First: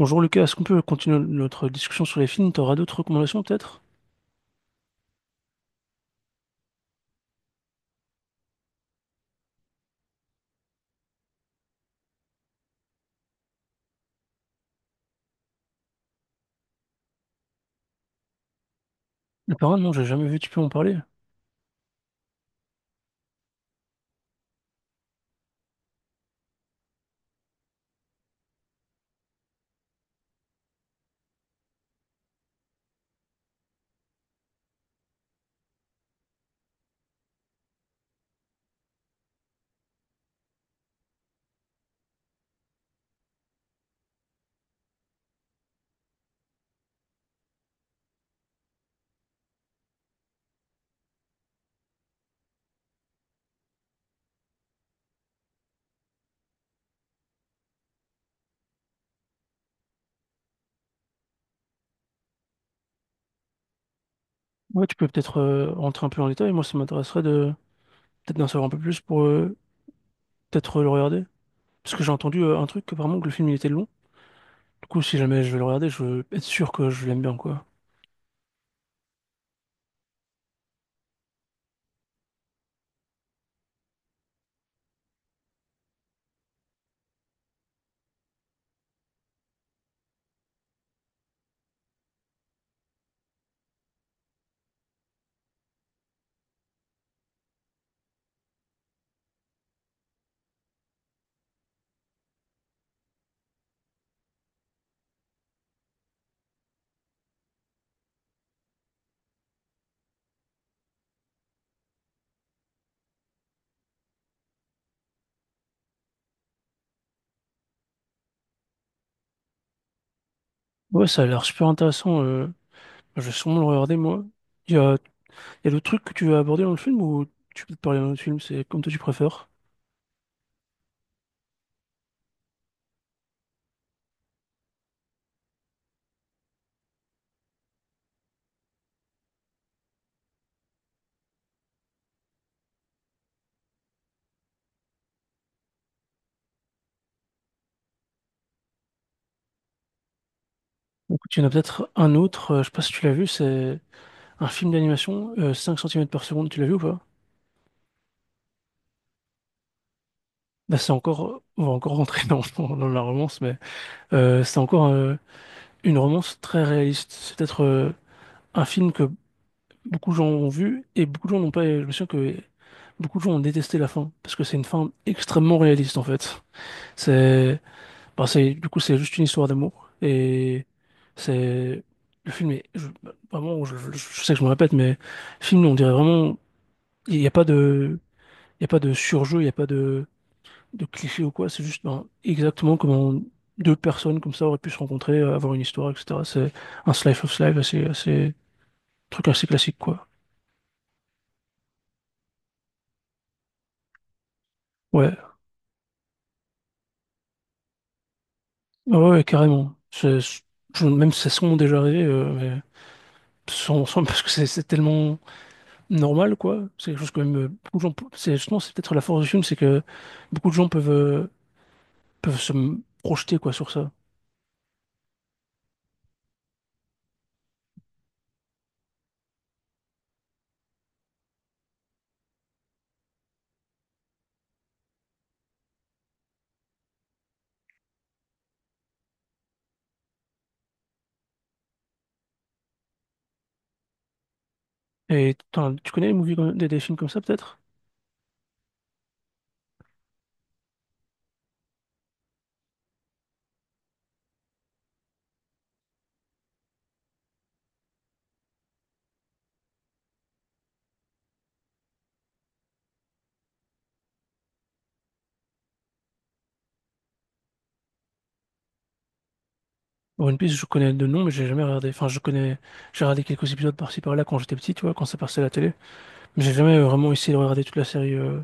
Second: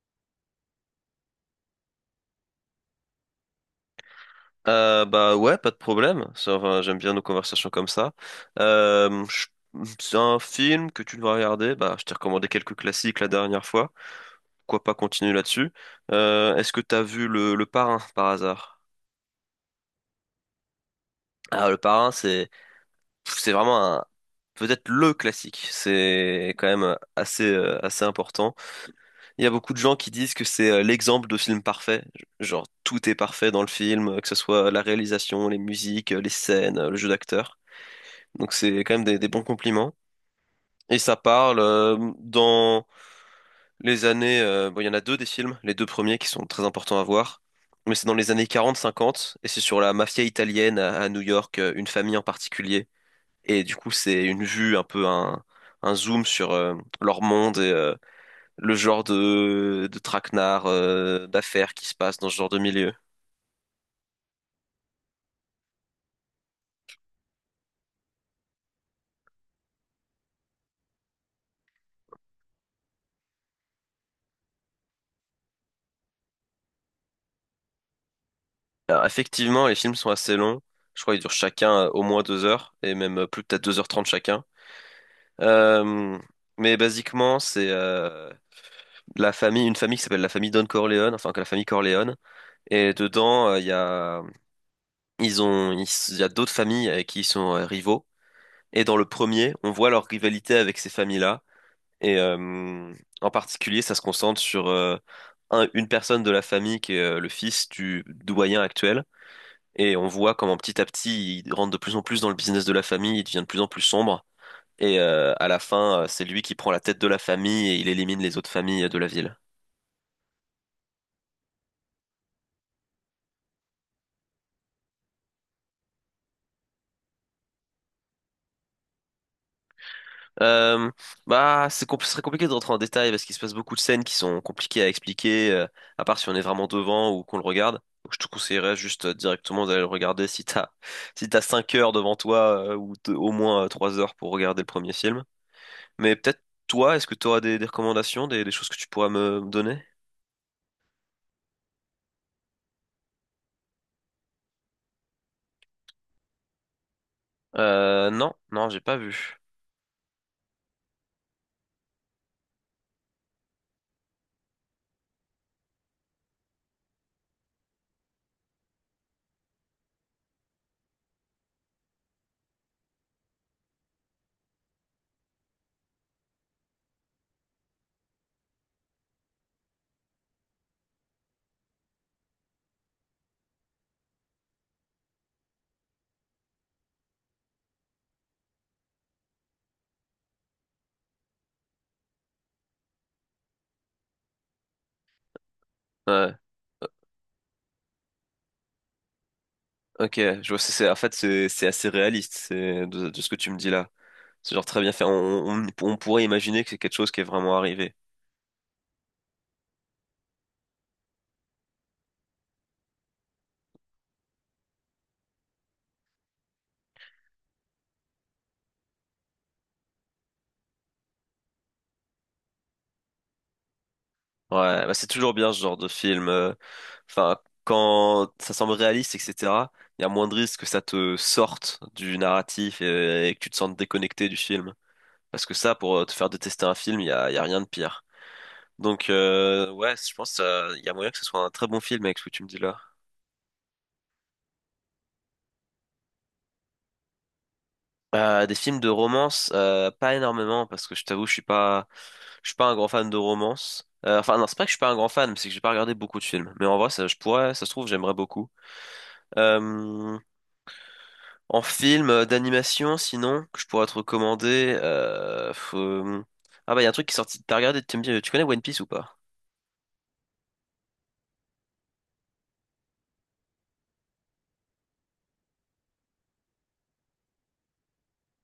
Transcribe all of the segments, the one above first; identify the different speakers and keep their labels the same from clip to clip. Speaker 1: Bonjour Lucas, est-ce qu'on peut continuer notre discussion sur les films? T'auras d'autres recommandations peut-être?
Speaker 2: Bah ouais, pas de problème. Ça, enfin, j'aime bien nos conversations comme ça. Euh, je- C'est un film que tu dois regarder. Bah, je t'ai recommandé quelques classiques la dernière fois. Pourquoi pas continuer là-dessus. Est-ce que t'as vu le Parrain par hasard?
Speaker 1: Le Parrain, non, j'ai jamais vu, tu peux en parler.
Speaker 2: Ah, le Parrain, c'est vraiment un peut-être le classique. C'est quand même assez assez important. Il y a beaucoup de gens qui disent que c'est l'exemple de film parfait. Genre tout est parfait dans le film, que ce soit la réalisation, les musiques, les scènes, le jeu d'acteur. Donc c'est quand même des bons compliments. Et ça parle dans les années, bon, il y en a deux des films, les deux premiers qui sont très importants à voir. Mais c'est dans les années 40-50, et c'est sur la mafia italienne à New York, une famille en particulier. Et du coup, c'est une vue, un peu un zoom sur leur monde et le genre de traquenard, d'affaires qui se passe dans ce genre de milieu.
Speaker 1: Ouais, tu peux peut-être rentrer un peu en détail. Moi, ça m'intéresserait de peut-être d'en savoir un peu plus pour peut-être le regarder. Parce que j'ai entendu un truc, apparemment, que le film il était long. Du coup, si jamais je vais le regarder, je veux être sûr que je l'aime bien, quoi.
Speaker 2: Alors, effectivement, les films sont assez longs. Je crois qu'ils durent chacun au moins deux heures, et même plus peut-être deux heures trente chacun. Euh, mais basiquement, c'est la famille, une famille qui s'appelle la famille Don Corleone, enfin que la famille Corleone. Et dedans, il y a d'autres familles avec qui ils sont rivaux. Et dans le premier, on voit leur rivalité avec ces familles-là. Et en particulier, ça se concentre sur une personne de la famille qui est le fils du doyen actuel. Et on voit comment petit à petit, il rentre de plus en plus dans le business de la famille, il devient de plus en plus sombre. Et à la fin, c'est lui qui prend la tête de la famille et il élimine les autres familles de la ville.
Speaker 1: Ouais, ça a l'air super intéressant. Je vais sûrement le regarder, moi. Il y a, il y a d'autres trucs que tu veux aborder dans le film ou tu peux te parler d'un autre film, c'est comme toi tu préfères.
Speaker 2: Euh, Bah, ce serait compliqué de rentrer en détail parce qu'il se passe beaucoup de scènes qui sont compliquées à expliquer, à part si on est vraiment devant ou qu'on le regarde. Donc, je te conseillerais juste directement d'aller le regarder si t'as 5 heures devant toi ou au moins 3 heures pour regarder le premier film. Mais peut-être toi, est-ce que tu auras des recommandations, des choses que tu pourras me donner?
Speaker 1: Écoute, il y en a peut-être un autre, je sais pas si tu l'as vu, c'est un film d'animation, 5 cm par seconde, tu l'as vu ou pas?
Speaker 2: Non, non, j'ai pas vu.
Speaker 1: Bah, c'est encore, on va encore rentrer dans la romance, mais c'est encore une romance très réaliste. C'est peut-être un film que beaucoup de gens ont vu et beaucoup de gens n'ont pas. Je me souviens que beaucoup de gens ont détesté la fin parce que c'est une fin extrêmement réaliste en fait. C'est, bah, c'est, du coup, c'est juste une histoire d'amour et c'est le film est je- vraiment. Je sais que je me répète, mais le film, on dirait vraiment, il n'y a pas de, il y a pas de surjeu, il n'y a pas de clichés ou quoi, c'est juste ben, exactement comment deux personnes comme ça auraient pu se rencontrer, avoir une histoire, etc.
Speaker 2: Ouais.
Speaker 1: C'est un slice of life truc assez classique, quoi.
Speaker 2: Ok, je vois, en fait, c'est assez réaliste, c'est de ce que tu me dis là. C'est genre très bien fait. On,
Speaker 1: Ouais,
Speaker 2: on, on pourrait imaginer que c'est quelque chose qui est vraiment arrivé.
Speaker 1: ah ouais, ouais, carrément. Même si ça sont déjà arrivé, mais parce que c'est tellement normal, quoi. C'est quelque chose que même beaucoup de c'est justement, c'est peut-être la force du film, c'est que beaucoup de gens peuvent, peuvent projeter, quoi, sur ça.
Speaker 2: Ouais, bah c'est toujours bien ce genre de film. Enfin, quand ça semble réaliste, etc., il y a moins de risques que ça te sorte du narratif et que tu te sentes déconnecté du film. Parce que ça, pour te faire détester un film, il y a rien de pire. Donc, ouais, je pense il y a moyen que ce soit un très bon film avec ce que tu me dis là.
Speaker 1: Et tu connais les movies des films comme ça, peut-être?
Speaker 2: Des films de romance, pas énormément parce que je t'avoue, je suis pas un grand fan de romance. Enfin non, c'est pas que je suis pas un grand fan, mais c'est que j'ai pas regardé beaucoup de films. Mais en vrai, ça, je pourrais, ça se trouve, j'aimerais beaucoup. Euh, En film d'animation, sinon, que je pourrais te recommander. Ah bah il y a un truc qui est sorti. T'as regardé, tu me dis, tu connais One Piece ou pas?
Speaker 1: One Piece, je connais de nom, mais j'ai jamais regardé. Enfin, je connais, j'ai regardé quelques épisodes par-ci par-là quand j'étais petit, tu vois, quand ça passait à la télé. Mais j'ai jamais vraiment essayé de regarder toute la série,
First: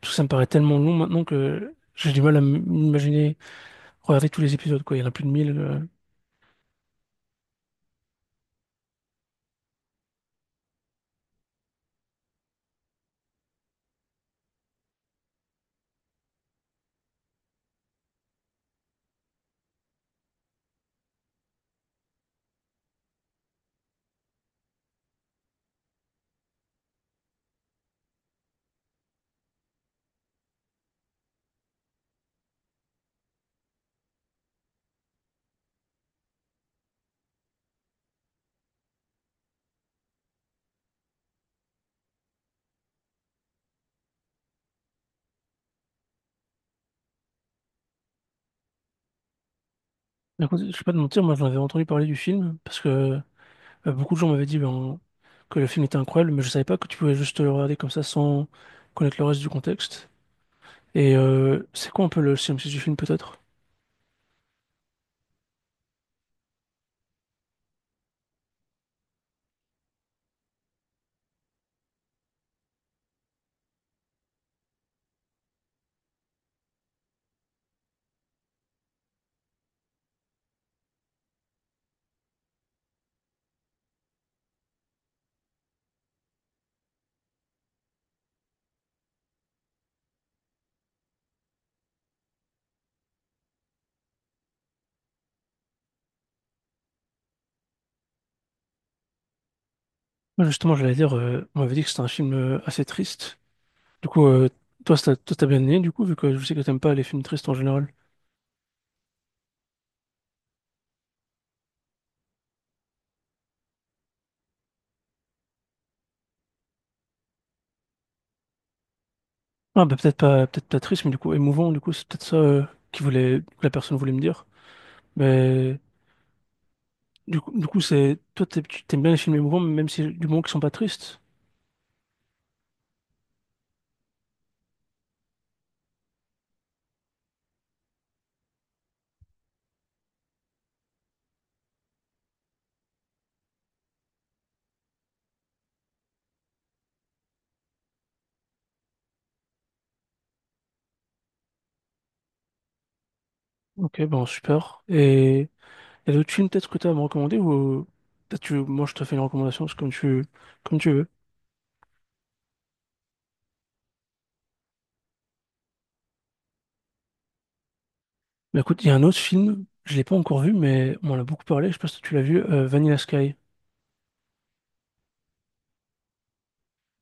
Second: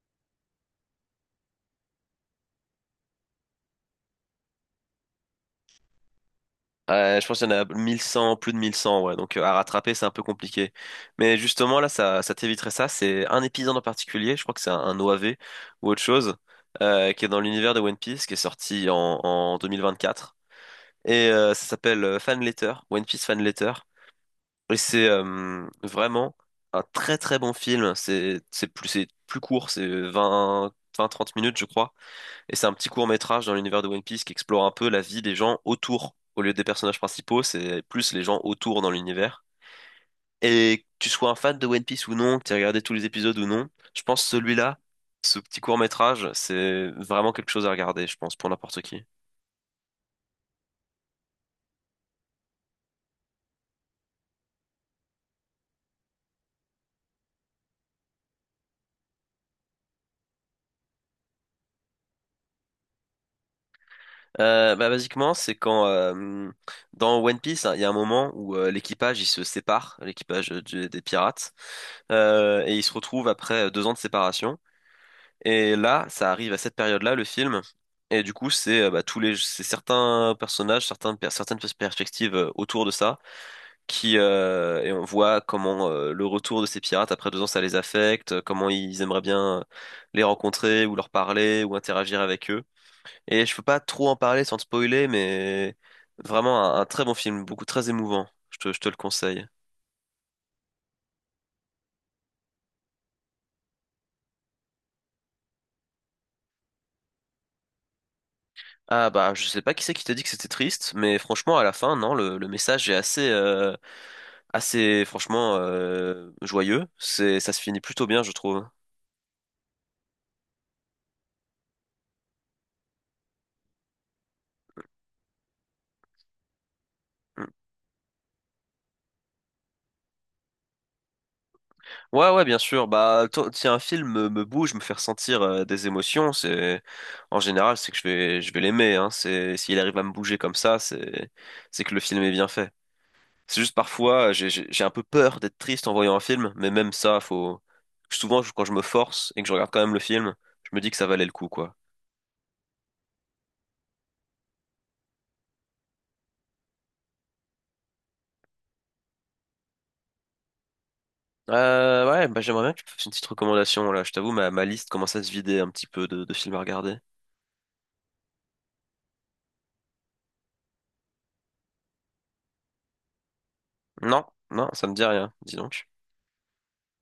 Speaker 1: parce que ça me paraît tellement long maintenant que j'ai du mal à m'imaginer regarder tous les épisodes, quoi. Il y en a plus de 1000.
Speaker 2: Ouais, je pense qu'il y en a 1100, plus de 1100, ouais. Donc à rattraper, c'est un peu compliqué. Mais justement, là, ça t'éviterait ça. C'est un épisode en particulier, je crois que c'est un OAV ou autre chose, qui est dans l'univers de One Piece, qui est sorti en 2024. Et ça s'appelle Fan Letter, One Piece Fan Letter. Et c'est vraiment un très très bon film. C'est plus, c'est plus court, c'est 20, 20-30 minutes, je crois. Et c'est un petit court-métrage dans l'univers de One Piece qui explore un peu la vie des gens autour. Au lieu des personnages principaux, c'est plus les gens autour dans l'univers. Et que tu sois un fan de One Piece ou non, que tu aies regardé tous les épisodes ou non, je pense celui-là, ce petit court-métrage, c'est vraiment quelque chose à regarder, je pense, pour n'importe qui.
Speaker 1: Mais écoute, je vais pas te mentir, moi, j'en avais entendu parler du film, parce que beaucoup de gens m'avaient dit ben, que le film était incroyable, mais je savais pas que tu pouvais juste le regarder comme ça sans connaître le reste du contexte. Et c'est quoi un peu le synopsis du film, peut-être?
Speaker 2: Bah, basiquement, c'est quand dans One Piece, hein, il y a un moment où l'équipage, il se sépare, l'équipage des pirates, et ils se retrouvent après deux ans de séparation. Et là, ça arrive à cette période-là, le film. Et du coup, c'est bah, c'est certains personnages, certains, per- certaines pers- perspectives autour de ça, qui et on voit comment le retour de ces pirates après deux ans, ça les affecte, comment ils aimeraient bien les rencontrer ou leur parler ou interagir avec eux. Et je peux pas trop en parler sans te spoiler, mais vraiment un très bon film, beaucoup très émouvant. Je te le conseille.
Speaker 1: Moi, justement, j'allais dire, on m'avait dit que c'était un film assez triste. Du coup, toi, t'as bien aimé, du coup, vu que je sais que t'aimes pas les films tristes en général.
Speaker 2: Ah bah, je sais pas qui c'est qui t'a dit que c'était triste, mais franchement, à la fin, non, le message est assez franchement joyeux. Ça se finit plutôt bien, je trouve.
Speaker 1: Ah, bah, peut-être pas triste, mais du coup, émouvant, du coup, c'est peut-être ça qui voulait, que la personne voulait me dire. Mais
Speaker 2: Mm.
Speaker 1: toi, t'aimes bien les films émouvants, même si du moment qu'ils sont pas tristes.
Speaker 2: Ouais, ouais, bien sûr. Bah, si un film me bouge, me fait ressentir des émotions, c'est en général, c'est que je vais l'aimer. Hein. C'est s'il arrive à me bouger comme ça, c'est que le film est bien fait. C'est juste parfois, j'ai un peu peur d'être triste en voyant un film, mais même ça, faut. Souvent, quand je me force et que je regarde quand même le film, je me dis que ça valait le coup, quoi.
Speaker 1: Ok, bon, super. Et il y a d'autres films peut-être que t'as à me recommander ou peut-être moi, je te fais une recommandation, c'est comme tu veux.
Speaker 2: Ouais, bah j'aimerais bien que tu me fasses une petite recommandation là. Je t'avoue, ma liste commence à se vider un petit peu de films à regarder.
Speaker 1: Bah, écoute, il y a un autre film, je l'ai pas encore vu, mais on en a beaucoup parlé, je sais pas si tu l'as vu, Vanilla Sky.
Speaker 2: Non, non, ça me dit rien, dis donc.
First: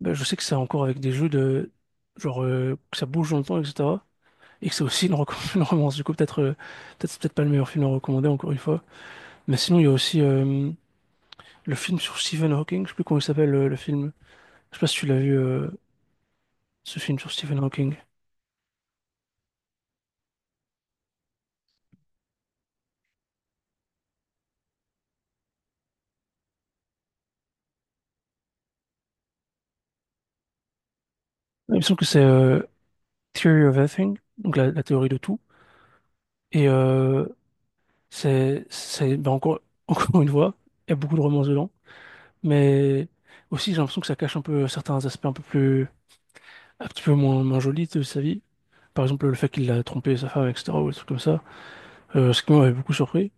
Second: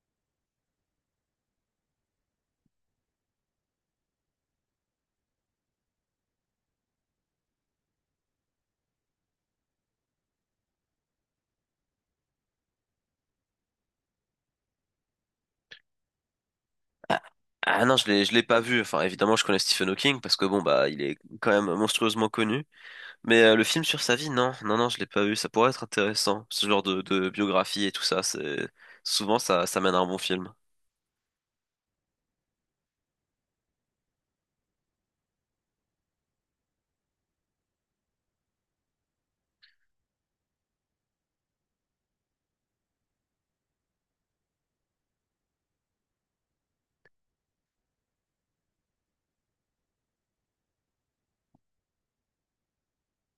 Speaker 1: Ben, je sais que c'est encore avec des jeux de genre que ça bouge dans le temps, etc. Et que c'est aussi une romance. Du coup, peut-être c'est peut-être pas le meilleur film à recommander encore une fois. Mais sinon, il y a aussi le film sur Stephen Hawking. Je sais plus comment il s'appelle le film. Je sais pas si tu l'as vu ce film sur Stephen
Speaker 2: Ah
Speaker 1: Hawking.
Speaker 2: non, je l'ai pas vu. Enfin, évidemment, je connais Stephen Hawking parce que bon, bah, il est quand même monstrueusement connu. Mais le film sur sa vie, non, non, non, je l'ai pas vu. Ça pourrait être intéressant, ce genre de biographie et tout ça. C'est souvent ça, ça mène à un bon film.
Speaker 1: Il me semble que c'est Theory of Everything, donc la théorie de tout. Et c'est ben, encore encore une fois, il y a beaucoup de romance dedans. Mais aussi, j'ai l'impression que ça cache un peu certains aspects un peu plus un petit peu moins jolis de sa vie. Par exemple, le fait qu'il a trompé sa femme, etc., ou des trucs comme ça, ce qui m'avait beaucoup surpris.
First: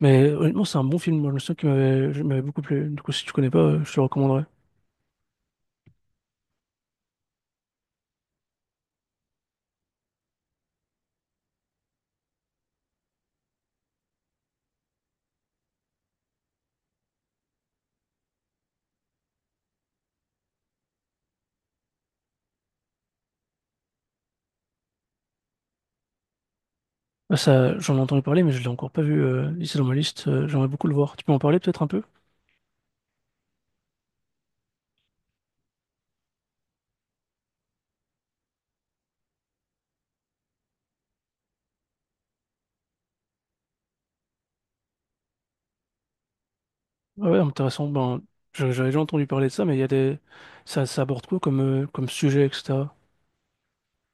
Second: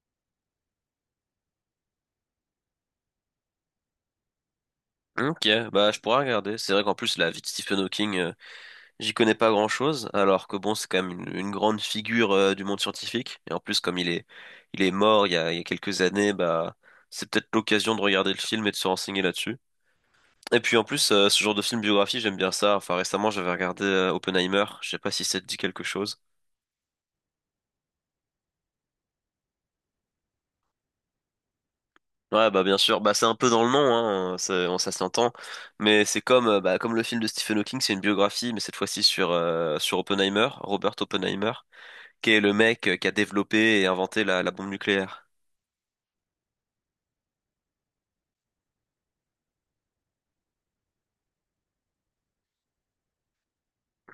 Speaker 1: Mais honnêtement, c'est un bon film. Moi, je me souviens qui m'avait beaucoup plu. Du coup, si tu connais pas, je te le recommanderais.
Speaker 2: Ok, bah, je pourrais regarder. C'est vrai qu'en plus, la vie de Stephen Hawking, j'y connais pas grand-chose, alors que bon, c'est quand même une grande figure du monde scientifique. Et en plus, comme il est mort il y a quelques années, bah, c'est peut-être l'occasion de regarder le film et de se renseigner là-dessus. Et puis en plus, ce genre de film biographie, j'aime bien ça. Enfin, récemment, j'avais regardé Oppenheimer. Je sais pas si ça te dit quelque chose.
Speaker 1: Ah, ça, j'en ai entendu parler, mais je l'ai encore pas vu. Il est dans ma liste. J'aimerais beaucoup le voir. Tu peux en parler peut-être un peu?
Speaker 2: Ouais, bah bien sûr. Bah c'est un peu dans le nom, hein. Ça, ça s'entend. Mais c'est comme, bah, comme le film de Stephen Hawking, c'est une biographie, mais cette fois-ci sur Oppenheimer, Robert Oppenheimer, qui est le mec qui a développé et inventé la bombe nucléaire.
Speaker 1: Ah ouais, intéressant. Ben, j'avais déjà entendu parler de ça, mais il y a des, ça aborde quoi comme, comme sujet, etc.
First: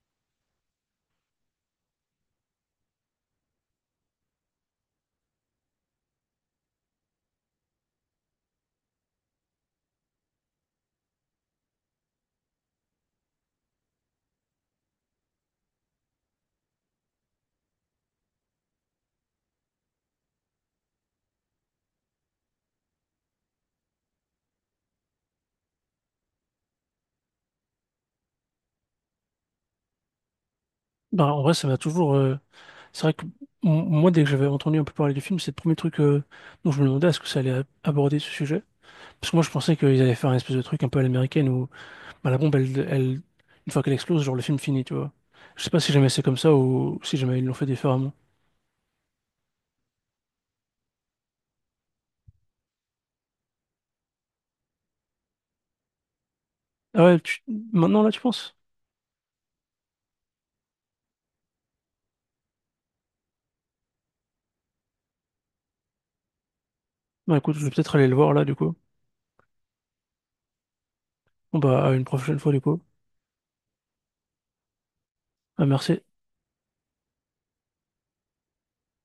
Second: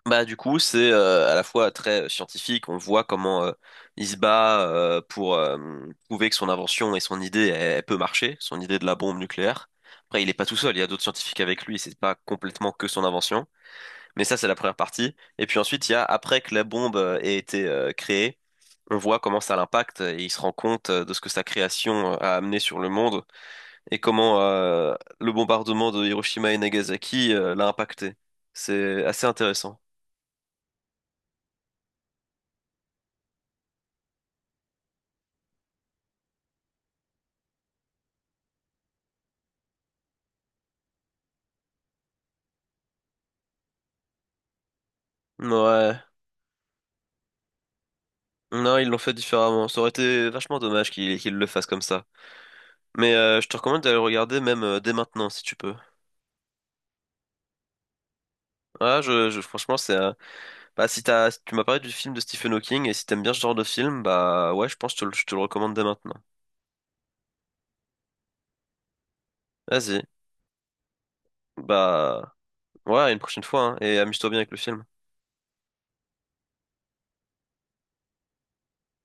Speaker 2: Bah du coup c'est à la fois très scientifique, on voit comment il se bat pour prouver que son invention et son idée elle peut marcher, son idée de la bombe nucléaire. Après il est pas tout seul, il y a d'autres scientifiques avec lui, c'est pas complètement que son invention, mais ça c'est la première partie. Et puis ensuite il y a après que la bombe ait été créée, on voit comment ça l'impacte et il se rend compte de ce que sa création a amené sur le monde et comment le bombardement de Hiroshima et Nagasaki l'a impacté. C'est assez intéressant.
Speaker 1: Bah, en vrai, ça m'a toujours. C'est vrai que moi, dès que j'avais entendu un peu parler du film, c'est le premier truc dont je me demandais est-ce que ça allait aborder ce sujet. Parce que moi, je pensais qu'ils allaient faire un espèce de truc un peu à l'américaine où bah, la bombe, une fois qu'elle explose, genre le film finit, tu vois. Je sais pas si
Speaker 2: Ouais.
Speaker 1: jamais c'est comme ça ou si jamais ils l'ont fait différemment.
Speaker 2: Non, ils l'ont fait différemment. Ça aurait été vachement dommage qu'ils le fassent comme ça. Mais je te recommande d'aller le regarder même dès maintenant si tu peux.
Speaker 1: Ah ouais, maintenant là, tu penses?
Speaker 2: Ah, franchement, c'est bah si tu m'as parlé du film de Stephen Hawking et si t'aimes bien ce genre de film, bah ouais, je pense que je te le recommande dès maintenant.
Speaker 1: Bah écoute, je vais peut-être aller le voir là, du coup.
Speaker 2: Vas-y.
Speaker 1: Bon, bah, à une
Speaker 2: Bah
Speaker 1: prochaine fois, du coup.
Speaker 2: ouais, à une prochaine fois hein, et amuse-toi bien avec le film.
Speaker 1: Ah, merci.